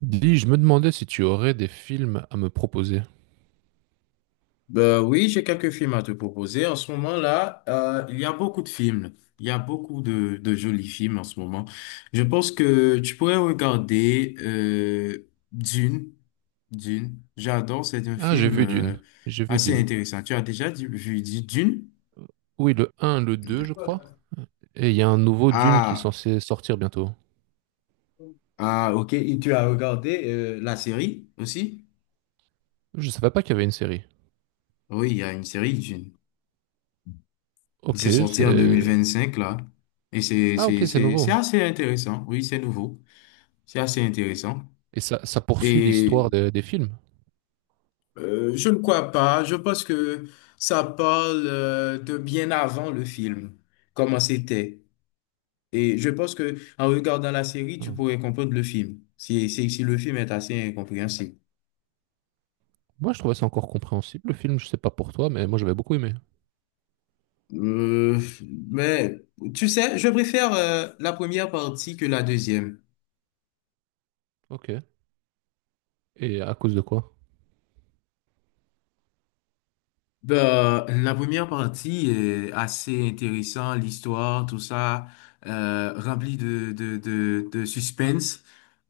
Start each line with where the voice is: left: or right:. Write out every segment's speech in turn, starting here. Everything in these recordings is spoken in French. right: Dis, je me demandais si tu aurais des films à me proposer.
left: Ben oui, j'ai quelques films à te proposer. En ce moment-là, il y a beaucoup de films. Il y a beaucoup de jolis films en ce moment. Je pense que tu pourrais regarder Dune. Dune. J'adore. C'est un
right: Ah, j'ai
left: film
right: vu Dune. J'ai vu
left: assez
right: Dune.
left: intéressant. Tu as déjà dit- vu dit Dune?
right: Oui, le un, le 2, je crois. Et il y a un nouveau Dune qui est
left: Ah,
right: censé sortir bientôt.
left: ah, ok. Et tu as regardé la série aussi?
right: Je savais pas qu'il y avait une série.
left: Oui, il y a une série Dune. Il
right: Ok,
left: s'est sorti en deux mille
right: c'est...
left: vingt-cinq là. Et c'est
right: Ah,
left: c'est
right: ok, c'est
left: c'est c'est
right: nouveau.
left: assez intéressant. Oui, c'est nouveau. C'est assez intéressant.
right: Et ça poursuit
left: Et
right: l'histoire des films.
left: je ne crois pas. Je pense que ça parle de bien avant le film, comment c'était. Et je pense que en regardant la série, tu
right: Hmm.
left: pourrais comprendre le film, si le film est assez incompréhensible.
right: Moi, je trouvais ça encore compréhensible, le film. Je sais pas pour toi, mais moi, j'avais beaucoup aimé.
left: Euh, mais tu sais, je préfère la première partie que la deuxième.
right: Ok. Et à cause de quoi?
left: Ben, la première partie est assez intéressante, l'histoire, tout ça, rempli de suspense,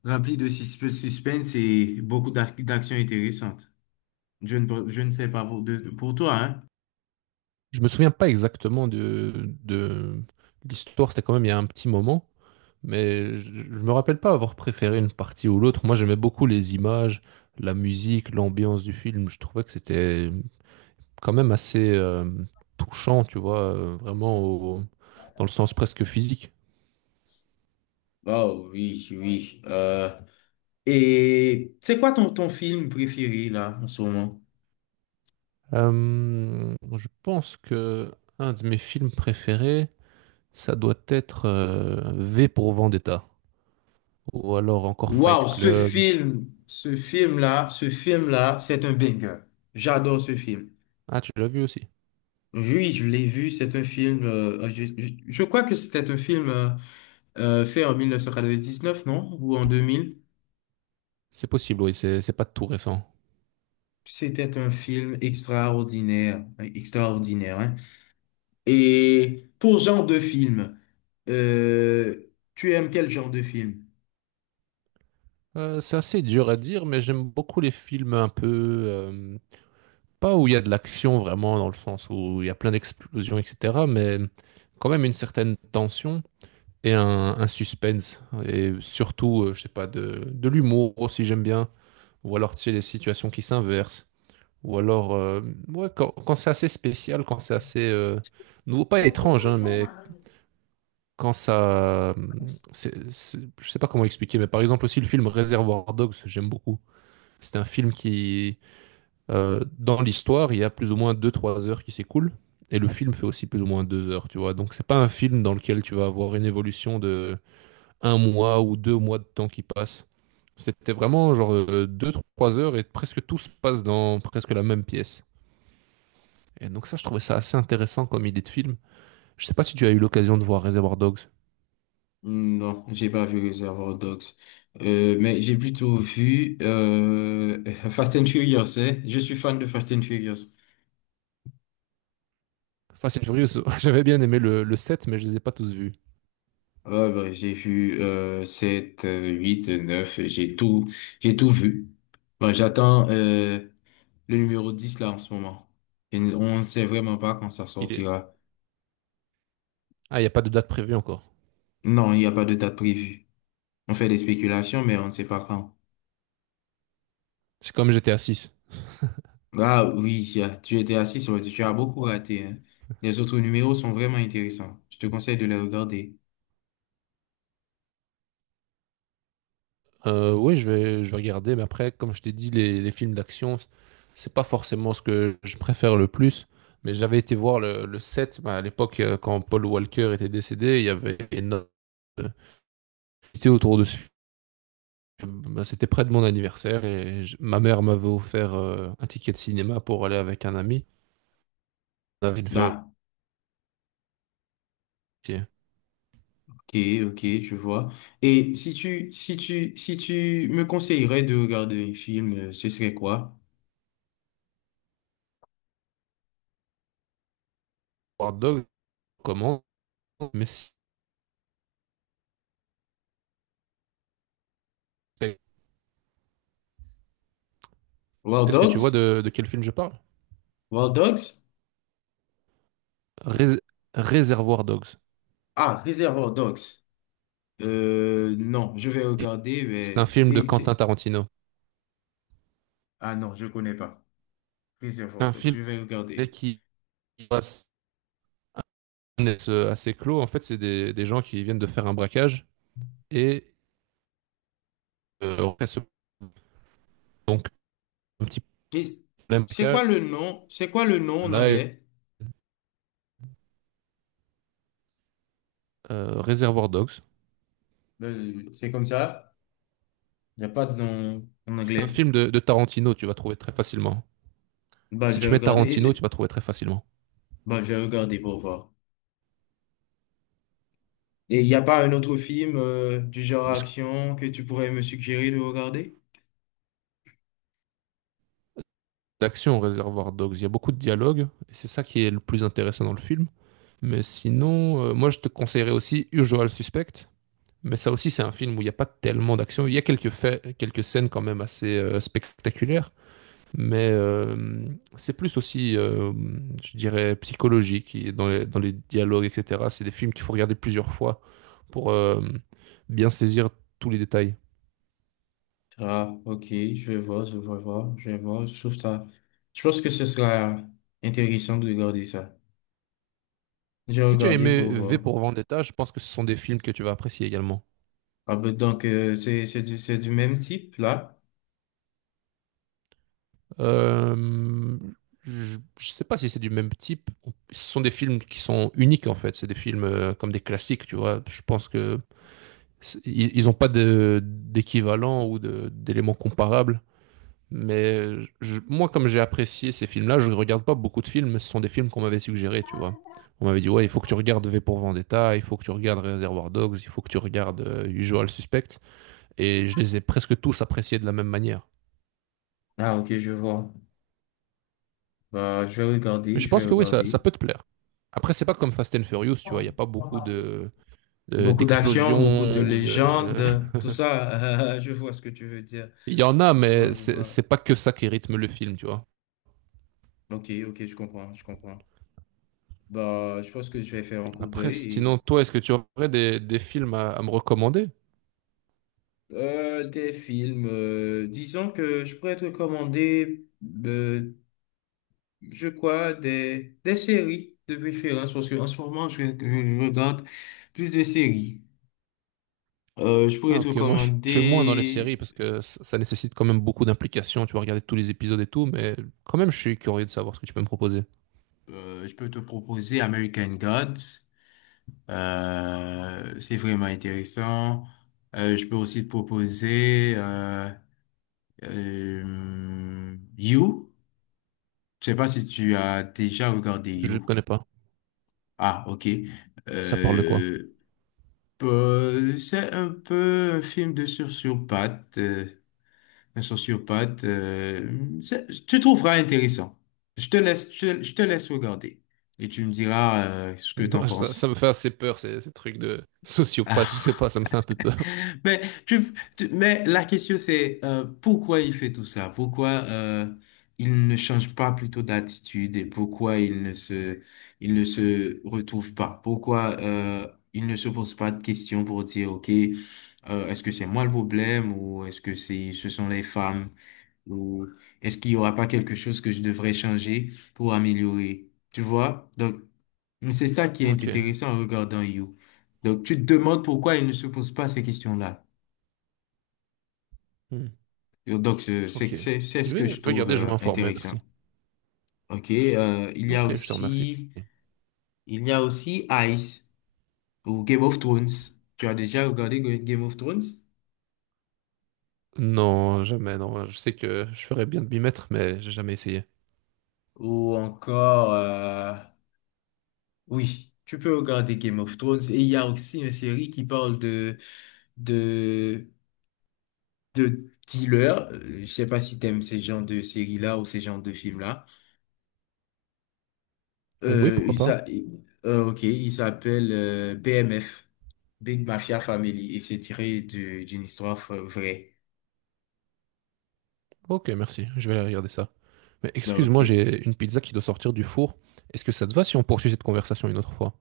left: rempli de suspense et beaucoup d'actions intéressantes. Je ne sais pas pour toi, hein?
right: Je me souviens pas exactement de... l'histoire. C'était quand même il y a un petit moment. Mais je me rappelle pas avoir préféré une partie ou l'autre. Moi, j'aimais beaucoup les images, la musique, l'ambiance du film. Je trouvais que c'était quand même assez touchant, tu vois, vraiment dans le sens presque physique.
left: Oh oui, oui. Et c'est quoi ton film préféré là en ce moment?
right: Je pense que un de mes films préférés, ça doit être V pour Vendetta, ou alors encore Fight
left: Waouh,
right: Club.
left: ce film là, c'est un banger. J'adore ce film.
right: Ah, tu l'as vu aussi?
left: Oui, je l'ai vu, c'est un film, je crois que c'était un film fait en 1999, non? Ou en 2000.
right: C'est possible, oui, c'est pas tout récent.
left: C'était un film extraordinaire, extraordinaire, hein. Et pour genre de film, euh, tu aimes quel genre de film?
right: C'est assez dur à dire, mais j'aime beaucoup les films un peu euh, pas où il y a de l'action vraiment, dans le sens où il y a plein d'explosions, etc., mais quand même une certaine tension et un suspense. Et surtout, je sais pas, de l'humour aussi, j'aime bien. Ou alors, tu sais, les situations qui s'inversent. Ou alors, ouais, quand c'est assez spécial, quand c'est assez nouveau, pas étrange, hein, mais quand ça. Je sais pas comment expliquer, mais par exemple, aussi le film Réservoir Dogs, j'aime beaucoup. C'est un film qui dans l'histoire, il y a plus ou moins deux-trois heures qui s'écoulent. Et le film fait aussi plus ou moins 2 heures, tu vois. Donc c'est pas un film dans lequel tu vas avoir une évolution de un mois ou deux mois de temps qui passe. C'était vraiment genre deux-trois heures et presque tout se passe dans presque la même pièce. Et donc ça, je trouvais ça assez intéressant comme idée de film. Je sais pas si tu as eu l'occasion de voir Reservoir Dogs.
left: Hmm, Non, j'ai pas vu Reservoir Dogs. Mais j'ai plutôt vu Fast and Furious, hein. Je suis fan de Fast and Furious.
right: Fast and Furious, j'avais bien aimé le 7, mais je les ai pas tous vus.
left: Ouais, bah, j'ai vu 7, 8, 9, j'ai tout vu. Bah, j'attends le numéro 10 là en ce moment. Et on ne sait vraiment pas quand ça
right: Il est...
left: sortira.
right: Ah, il n'y a pas de date prévue encore.
left: Non, il n'y a pas de date prévue. On fait des spéculations, mais on ne sait pas quand.
right: C'est comme GTA 6.
left: Ah oui, y tu étais assis, ça veut dire que tu as beaucoup raté, hein. Les autres numéros sont vraiment intéressants. Je te conseille de les regarder.
right: Oui, je vais regarder, mais après, comme je t'ai dit, les films d'action, c'est pas forcément ce que je préfère le plus. Mais j'avais été voir le 7, bah, à l'époque, quand Paul Walker était décédé, il y avait énormément de publicité autour de ce film. Bah, c'était près de mon anniversaire et ma mère m'avait offert un ticket de cinéma pour aller avec un ami. On avait une faire
left: Ah, ok, ok, je vois. Et si tu me conseillerais de regarder un film, ce serait quoi?
right: War Dog, comment Mais si-
left: War
right: est-ce que tu vois
left: Dogs?
right: de quel film je parle?
left: War Dogs?
right: Rés- Réservoir Dogs.
left: Ah, Reservoir Dogs. Non, je vais regarder,
right: C'est un
left: mais...
right: film de
left: et
right: Quentin Tarantino.
left: Ah non, je connais pas.
right: C'est
left: Reservoir
right: un
left: Dogs, je
right: film
left: vais
right: dès
left: regarder.
right: qu'ils passent assez clos, en fait, c'est des gens qui viennent de faire un braquage et euh, donc un petit
left: Et
right: problème
left: c'est quoi
right: braquage.
left: le nom? C'est quoi le nom en
right: Là,
left: anglais?
right: Reservoir Dogs.
left: C'est comme ça? Il n'y a pas de nom en
right: C'est un
left: anglais?
right: film de Tarantino, tu vas trouver très facilement.
left: Bah,
right: Si
left: je
right: tu
left: vais
right: mets
left: regarder. Et
right: Tarantino, tu
left: c'est...
right: vas trouver très facilement.
left: Bah, je vais regarder pour voir. Et il n'y a pas un autre film du genre
right: Est-ce que
left: action que tu pourrais me suggérer de regarder?
right: d'action Reservoir Dogs, il y a beaucoup de dialogues et c'est ça qui est le plus intéressant dans le film. Mais sinon, moi je te conseillerais aussi Usual Suspect. Mais ça aussi, c'est un film où il n'y a pas tellement d'action. Il y a quelques faits, quelques scènes quand même assez spectaculaires. Mais c'est plus aussi, je dirais, psychologique et dans les dialogues, etc. C'est des films qu'il faut regarder plusieurs fois pour bien saisir tous les détails.
left: Ah, ok, je vais voir. Je trouve ça. Je pense que ce sera intéressant de regarder ça. J'ai
right: Si tu as
left: regardé
right: aimé
left: pour
right: V
left: voir.
right: pour Vendetta, je pense que ce sont des films que tu vas apprécier également.
left: Ah, ben, donc, c'est du même type, là.
right: Euh, je sais pas si c'est du même type. Ce sont des films qui sont uniques en fait. C'est des films comme des classiques, tu vois. Je pense que ils n'ont pas d'équivalent ou d'éléments comparables. Mais moi, comme j'ai apprécié ces films-là, je ne regarde pas beaucoup de films. Ce sont des films qu'on m'avait suggérés, tu vois. On m'avait dit, ouais, il faut que tu regardes V pour Vendetta, il faut que tu regardes Reservoir Dogs, il faut que tu regardes Usual Suspect. Et je les ai presque tous appréciés de la même manière.
left: Ah, ok, je vois. Bah,
right: Mais je
left: je vais
right: pense que oui, ça
left: regarder.
right: peut te plaire. Après, c'est pas comme Fast and Furious, tu vois. Il n'y a pas beaucoup de,
left: Beaucoup d'action, beaucoup de
right: d'explosions ou de...
left: légendes, tout ça. Je vois ce que tu veux dire.
right: Il y en a,
left: Je
right: mais
left: vois, je
right: c'est
left: vois.
right: c'est pas que ça qui rythme le film, tu vois.
left: Ok, ok, je comprends, je comprends. Bah, je pense que je vais faire un coup
right: Après, sinon,
left: d'œil.
right: toi, est-ce que tu aurais des films à me recommander?
left: Des films, disons que je pourrais te recommander, euh, je crois, des séries de préférence, parce qu'en ce moment, je regarde plus de séries. Je pourrais
right: Ah
left: te
right: ok, moi je suis moins dans les séries
left: recommander,
right: parce que ça nécessite quand même beaucoup d'implication, tu vas regarder tous les épisodes et tout, mais quand même je suis curieux de savoir ce que tu peux me proposer.
left: je peux te proposer American Gods, c'est vraiment intéressant. Je peux aussi te proposer You, je sais pas si tu as déjà regardé
right: Je
left: You.
right: connais pas.
left: Ah, ok.
right: Ça parle de quoi?
left: Euh, c'est un peu un film de sociopathe, un sociopathe. Tu trouveras intéressant. Je te laisse regarder et tu me diras ce que t'en
right: Non, ça me
left: penses.
right: fait assez peur, ces trucs de sociopathe, je sais pas,
left: Ah.
right: ça me fait un peu peur.
left: Mais, mais la question c'est pourquoi il fait tout ça? Pourquoi il ne change pas plutôt d'attitude et pourquoi il ne se retrouve pas? Pourquoi il ne se pose pas de questions pour dire, OK, est-ce que c'est moi le problème ou ce sont les femmes ou est-ce qu'il y aura pas quelque chose que je devrais changer pour améliorer? Tu vois? Donc, c'est ça qui est
right: Ok.
left: intéressant en regardant You. Donc, tu te demandes pourquoi il ne se pose pas ces questions-là.
right: Hmm.
left: Donc,
right: Ok.
left: c'est ce
right: Je vais,
left: que
right: je vais
left: je trouve
right: regarder, je vais m'informer,
left: intéressant.
right: merci.
left: OK,
right: Ok, je te remercie.
left: il y a aussi Ice ou Game of Thrones. Tu as déjà regardé Game of Thrones?
right: Non, jamais, non, je sais que je ferais bien de m'y mettre, mais j'ai jamais essayé.
left: Ou encore oui, tu peux regarder Game of Thrones et il y a aussi une série qui parle de de dealers. Je sais pas si t'aimes ces genres de séries-là ou ces genres de films-là.
right: Oui, pourquoi pas?
left: Ok, il s'appelle BMF, Big Mafia Family, et c'est tiré d'une histoire vraie.
right: Ok, merci, je vais aller regarder ça. Mais
left: Bah, ok.
right: excuse-moi, j'ai une pizza qui doit sortir du four. Est-ce que ça te va si on poursuit cette conversation une autre fois?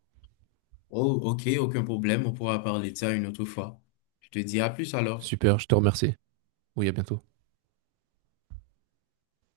left: Oh, ok, aucun problème, on pourra parler de ça une autre fois. Je te dis à plus alors.
right: Super, je te remercie. Oui, à bientôt.